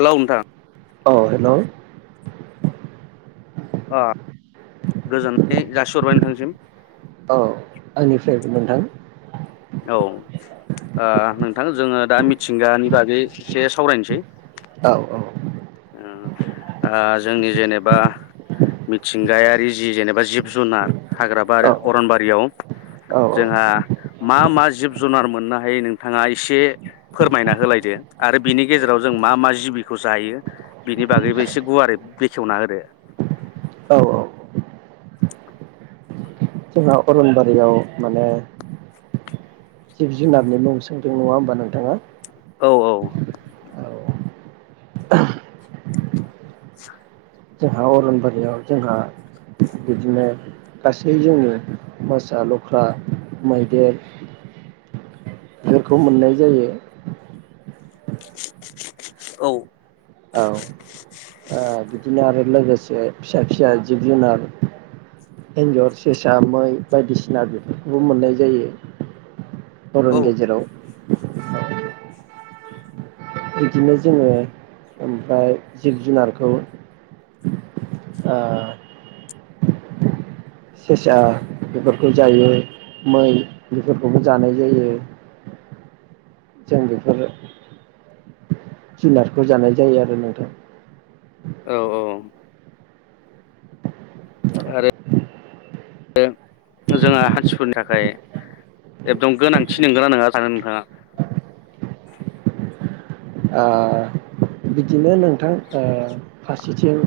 Hello नोंथां। औ hello आ गोजोननाय जासिहरबाय नोंथांसिम। औ आंनिफ्रायबो नोंथां। औ आ नोंथां जोङो दा मिथिंगानि बागै एसे सावरायनोसै। औ औ ओम आ जोंनि जेनेबा मिथिंगायारि जि जेनेबा जिब जुनार औ हाग्राबारि अरनबारियाव औ जोंहा मा मा जिब जुनार मोननो हायो नोंथाङा एसे फोरमायना होलायदो आरो बिनि गेजेराव जों मा मा जिबिखौ जायो। बिनि बागैबो एसे गुवारै बेखेवना होदो। औ औ जोंहा अरनबारियाव माने जिब जुनारनि मुं सोंदों नङा होमबा नोंथाङा। औ औ औ [inaudible] जोंहा अरनबारियाव जोंहा बिदिनो गासै जोंनि मोसा लख्रा, मैदेर फोरखौ मोननाय जायो। औ औ ओ बिदिनो आरो लोगोसे फिसा फिसा जिब जुनार एन्जर, सेसा, मै बायदिसिना बेफोरखौबो मोननाय जायो। औ अरन गेजेराव। [unintelligible] बिदिनो जोङो ओमफ्राय जिब जुनारखौ ओ सेसा बेफोरखौ जायो मै बेफोरखौबो जानाय जायो। जों बेफोर जुनारखौ जानाय जायो आरो नोंथां। औ औ आरो जोंहा हानसिफोरनि थाखाय एकदम गोनांथि नोंगोना नङा सानो नोंथाङा? आ बिदि बिदिनो नोंथां ओ फास [unintelligible]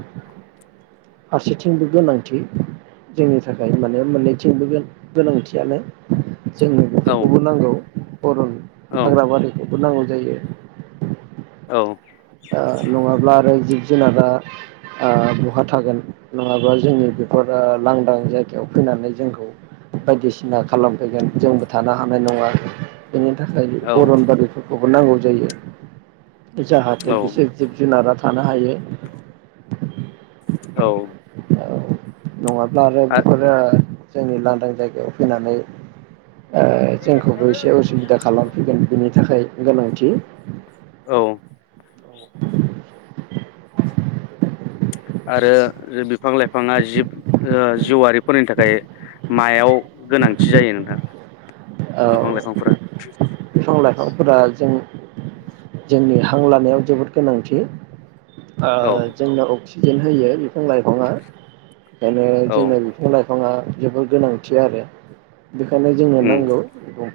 फारसेथिंबो गोनांथि जोंनि थाखाय माने मोननैथिंबो गोनांथियानो जोंनो औ बेफोरखौबो नांगौ। अरन औ हाग्राबारिखै खौ नांगौ जायो। औ दा नङाब्ला आरो जिब जोनारा ओ बहा थागोन नङाबा जोंनि बेफोर लांदां जायगायाव फैनानै जोंखौ बायदिसिना खा खालामफैगोन जोंबो थानो हानाय नङा। बेनि थाखाय औ अरन बारि फोर खौबो नांगौ जायो। जा दा औ बिसोर जिब जुनारा थानो हायो। औ औ नङाब्ला आरो आ बेफोरो जोंनि लांदां जायगायाव फैनानै ओ जोंखौबो एसे उसुबिदा खालामफैगोन बिनि थाखाय गोनांथि औ आरो बिफां लाइफाङा जिब ओ जिउआरिफोरनि थाखाय मायाव गोनांथि जायो नोंथां? बिफां लाइफांफोरा [inaudible] फां लाइफांफोरा जों जोंनि हां लानायाव जोबोद गोनांथि। औ ओ जोंना अक्सि फिन होयो बिफां लाइफाङा खायनो औ जोंना बिफां लाइफ बिफाङा जोबोर गोनांथि आरो बेखायनो जोंनो उम नांगौ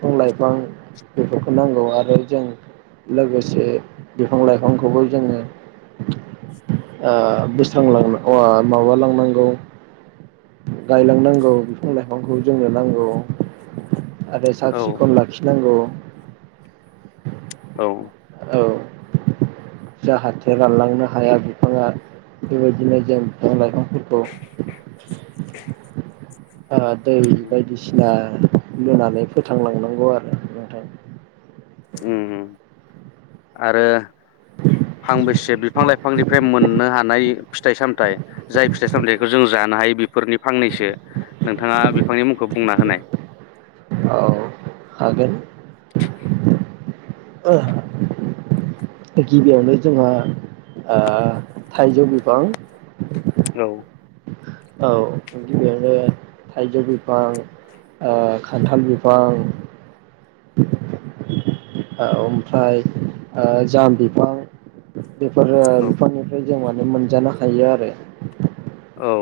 फां-लाइफां बेफोरखौ नांगौ आरो जों लोगोसे बिफां लाइफांखौबो जोंङो ओ बोस्रांलां माबा लांनांगौ गायलांनांगौ बिफां लाइफांखौ जोंनो नांगौ आरो साब औ सिखन लाखिनांगौ औ औ जाहाथे रानलांनो हाया बिफांङा बे बायदिनो जों बिफां लाइफां औ हा दै उम बायदिसिना दोनानै फोथांलांनांगौ आरो नोंथां उम उम आरो फांबेसे बिफां लाइफांनिफ्राय मोननो हानाय फिथाइ सामथायाइ जाय फिथाइ सामथायाइखौ जों जानो हायो बेफोरनि फांनैसो नोंथांङा बिफांनि मुंखौ बुंना होनाय औ हागोन ओ गिबियावनो जोंहा थाइजौ बिफां औ औ गिबियावनो थाइजौ बिफां ओ खान्थाल बिफां औ ओमफ्राय ओ जाम बिफां बेफोर औ बिफांनिफ्राय जों माने मोनजानो हायो आरो औ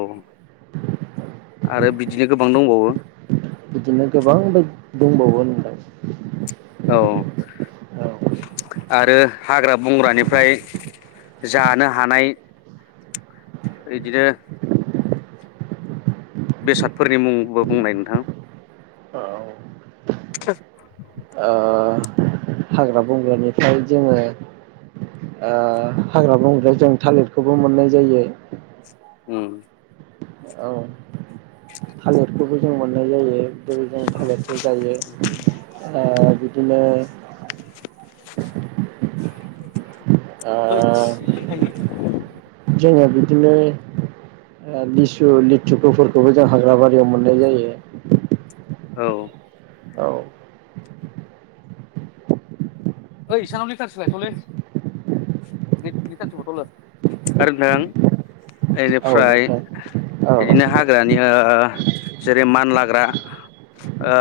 आरो बिदिनो गोबां दंबावो बिदिनो गोबांबो दंबावो होनलाय औ आरो हाग्रा बंग्रानिफ्राय जानो हानाय इदिनो बेसादफोरनि मुंबो बुंनाय नोंथां औ ओ [inaudible] हाग्रा बंग्रानिफ्राय जोंङो ओ हाग्रा बंग्रायाव जों थालिरखौबो मोननाय जायो उम औ थालिरखौबो जों मोननाय जायो औ जों थालिरखौ जायो ओ‌ बिदिनो ओ जोङो [unintelligible] बिदिनो ओ लिसु लिथुखुफोरखौबो जों हाग्रा बारियाव मोननाय जायो औ औ ओइ इसानाव लिटारसे लायथ'लै लिटारसे हथ'लै आरो नों औ इनिफ्राय नोंथां औ बिदिनो हाग्रानि ओ जेरै मानलाग्रा ओ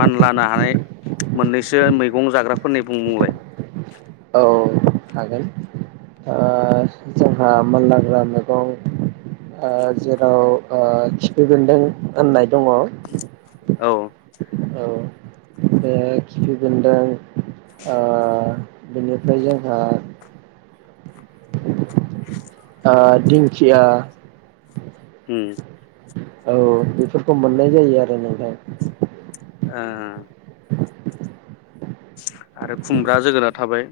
मानलानो हानाय मोननैसो मैगं जाग्राफोरनि बुंलाय औ हागोन ओ जोंहा मानलाग्रा मैगं ओ जेराव ओ खिफि बेन्दों होननाय दंङ औ बे खिफि बेन्दों ओ बेनिफ्राय जोंहा आ दिंखिया उम औ बेफोरखौ मोननाय जायो आरो नोंथां ओ आरो खुमग्रा जोगोनार थाबाय।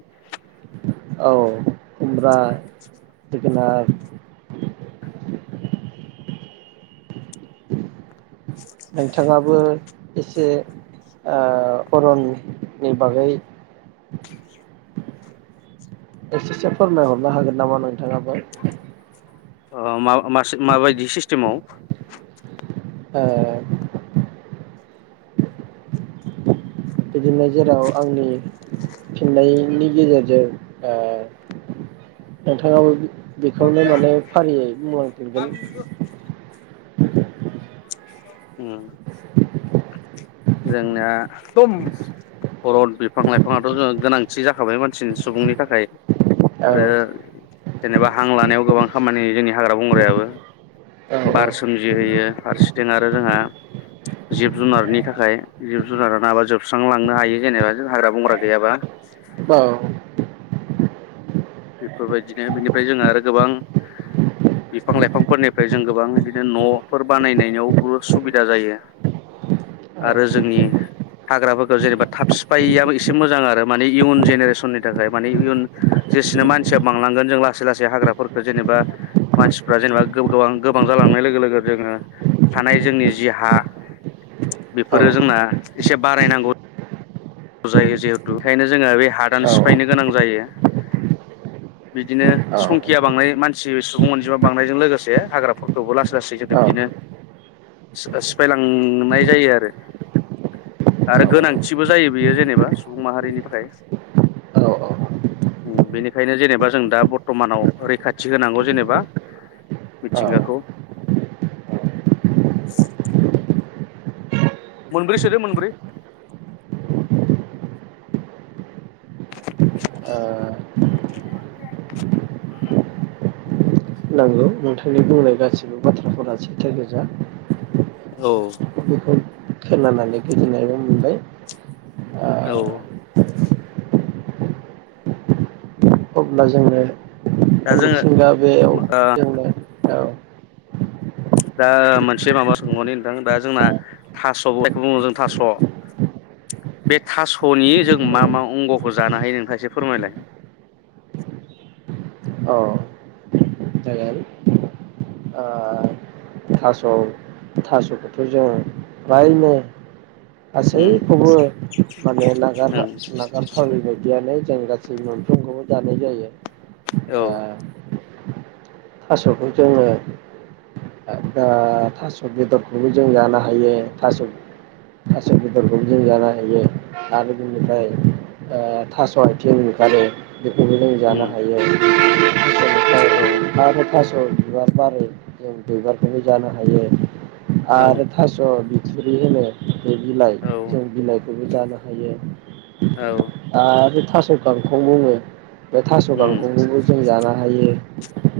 औ खुमब्रा जोगोनार। नोंथांङाबो एसे ओ‌ अरननि बागै। एसेसो फोरमायहरनो हागोन नामा नोंथाङाबो? ओ मा मास माबायदि सिस्टेमाव। ओ। बिदिनो जेराव आंनि फिननायनि गेजेरजों ओ नोंथाङाबो बेखौनो माने फारियै बुंलांफिनगोन। उम दम अरन बिफां लाइफांआथ' जों गोनांथि जाखाबाय मानसिनि सुबुंनि थाखाय। औ आरो। जेनेबा हां लानायाव गोबां खामानि होयो जोंनि हाग्रा बंग्रायाबो बार सोमजिहोयो फारसेथिं आरो जोंहा जिब जुनारनि थाखाय जिब। जुनारा नाबा जोबस्रांलांनो हायो जेनेबा हाग्रा बंग्रा गैयाबा। औ। बेफोरबायदिनो बेनिफ्राय जोंहा आरो गोबां बिफां लाइफांफोरनिफ्राय जों गोबां बिदिनो न'फोर बानायनायावबो सुबिदा जायो औ आरो जोंनि हाग्राफोरखौ जेनेबा थाब सिफायैयाबो एसे मोजां आरो माने इयुन जेनेरेसननि थाखाय मानि इयुन। जेसेनो मानसिया बांलांगोन जों लासै लासै हाग्राफोरखौ जेनेबा मानसिफ्रा जेनेबा गोबां गोबां जालांनाय लोगो लोगो जोङो थानाय जोंनि जि हा औ बेफोरो जोंना एसे बारायनांगौ। जायो जिहेतु बेखायनो जोङो बे हादान औ सिफायनो गोनां जायो बिदिनो संखिया बांनाय मानसि सुबुं अनजिमा बांनायजों लोगोसे हाग्राफोरखौबो लासै लासै जेथो बिदिनो सिफायलांनाय जायो आरो आरो गोनांथिबो जायो। बियो जेनेबा सुबुं माहारिनि थाखाय औ औ बेनिखायनो जेनेबा जों दा बर्थ'मानाव रैखाथि होनांगौ जेनेबा औ ओ मिथिंगाखौ। मोनब्रै सोदो मोनब्रै। [unintelligible] नांगौ नोंथांनि बुंनाय गासिबो बाथ्राफोरा सैथो गोजा। औ। बेखौ खोनानानै गोजोननायबो मोनबाय। औ। अब्ला जोङो। दा जोङो मिथिंगा बेयाव जोंनो। औ। दा मोनसे माबा सोंहरनि नोंथां दा जोंना थास'लाइखौ बुङो जों थास' बे थास'नि जों मा मा अंगखौ जानो हायो नोंथाङा एसे फोरमायलाय। औ जागोन ओ थास' थास'खौथ' जोंङो फ्रायनो। उम गासैखौबो माने नागार उम नागारथावयि बायदियानो। जों गासै मोनफ्रोमखौबो जानाय जायो। औ ओ। थास'खौ जोङो। दा थास' बेदरखौबो जों जानो हायो थास' थास' बेदरखौबो जों जानो हायो आरो बिनिफ्राय ओ थास' आथिं ओंखारो। बेखौबो जों जानो उम हायो आरो। [inaudible] औ बिबार बारो जों। बिबारखौबो जानो हायो। औ आरो थस' बि सिरि होनो। बे बिलाइ जों औ बिलाइ। बेबो जानो हायो। औ आरो थास' गांखं बुङो। बे थास' उम गांखौंबो जों जानो हायो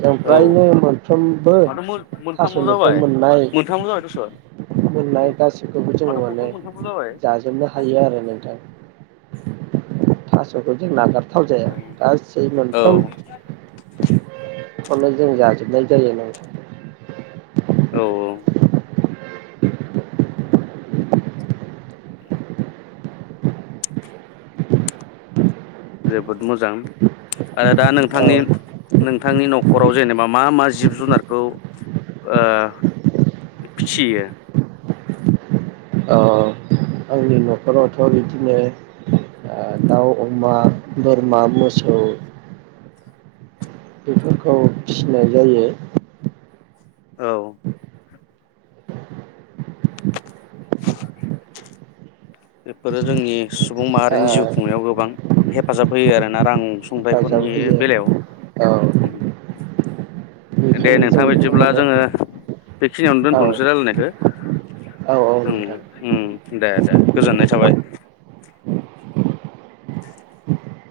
जों औ फ्रायनो मोनफ्रोमबो माथो मोनथामल' थास'निफ्राय जाबाय मोननाय मोनथामल' जाबाय दस' मोननाय गासिखौबो जोङो माथो माने बथल मोनथामल' जाबाय जाजोबनो हायो आरो नों थास'खौ जों नागार थाव जाया औ गासै औ मोनफ्राम मोननाय जों जाजोबनाय जायोना नोंथां औ जोबोद मोजां आरो दा औ नोंथांनि नोंथांनि न'खराव जेनेबा मा मा जिब जुनारखौ ओ फियो? ओ आंनि न'खरावथ' बिदिनो दाउ अमा बोरमा मोसौ बेफोरखौ फिनाय जायो औ बेफोरो जोंनि सुबुं ओ माहारिनि जिउ खुंनायाव गोबां हेफाजाब होयो आरोना रां सुंथाइफोरनि हेफाजाब बेलायाव होयो औ दे बेखायनो जों नोंथां बेखौ बिदिब्ला माने जोङो बेखिनियावनो औ दोनथ'नोसै रायलायनायखौ औ औ [unintelligible] नोंथां उम उम दे दे गोजोननाय थाबाय।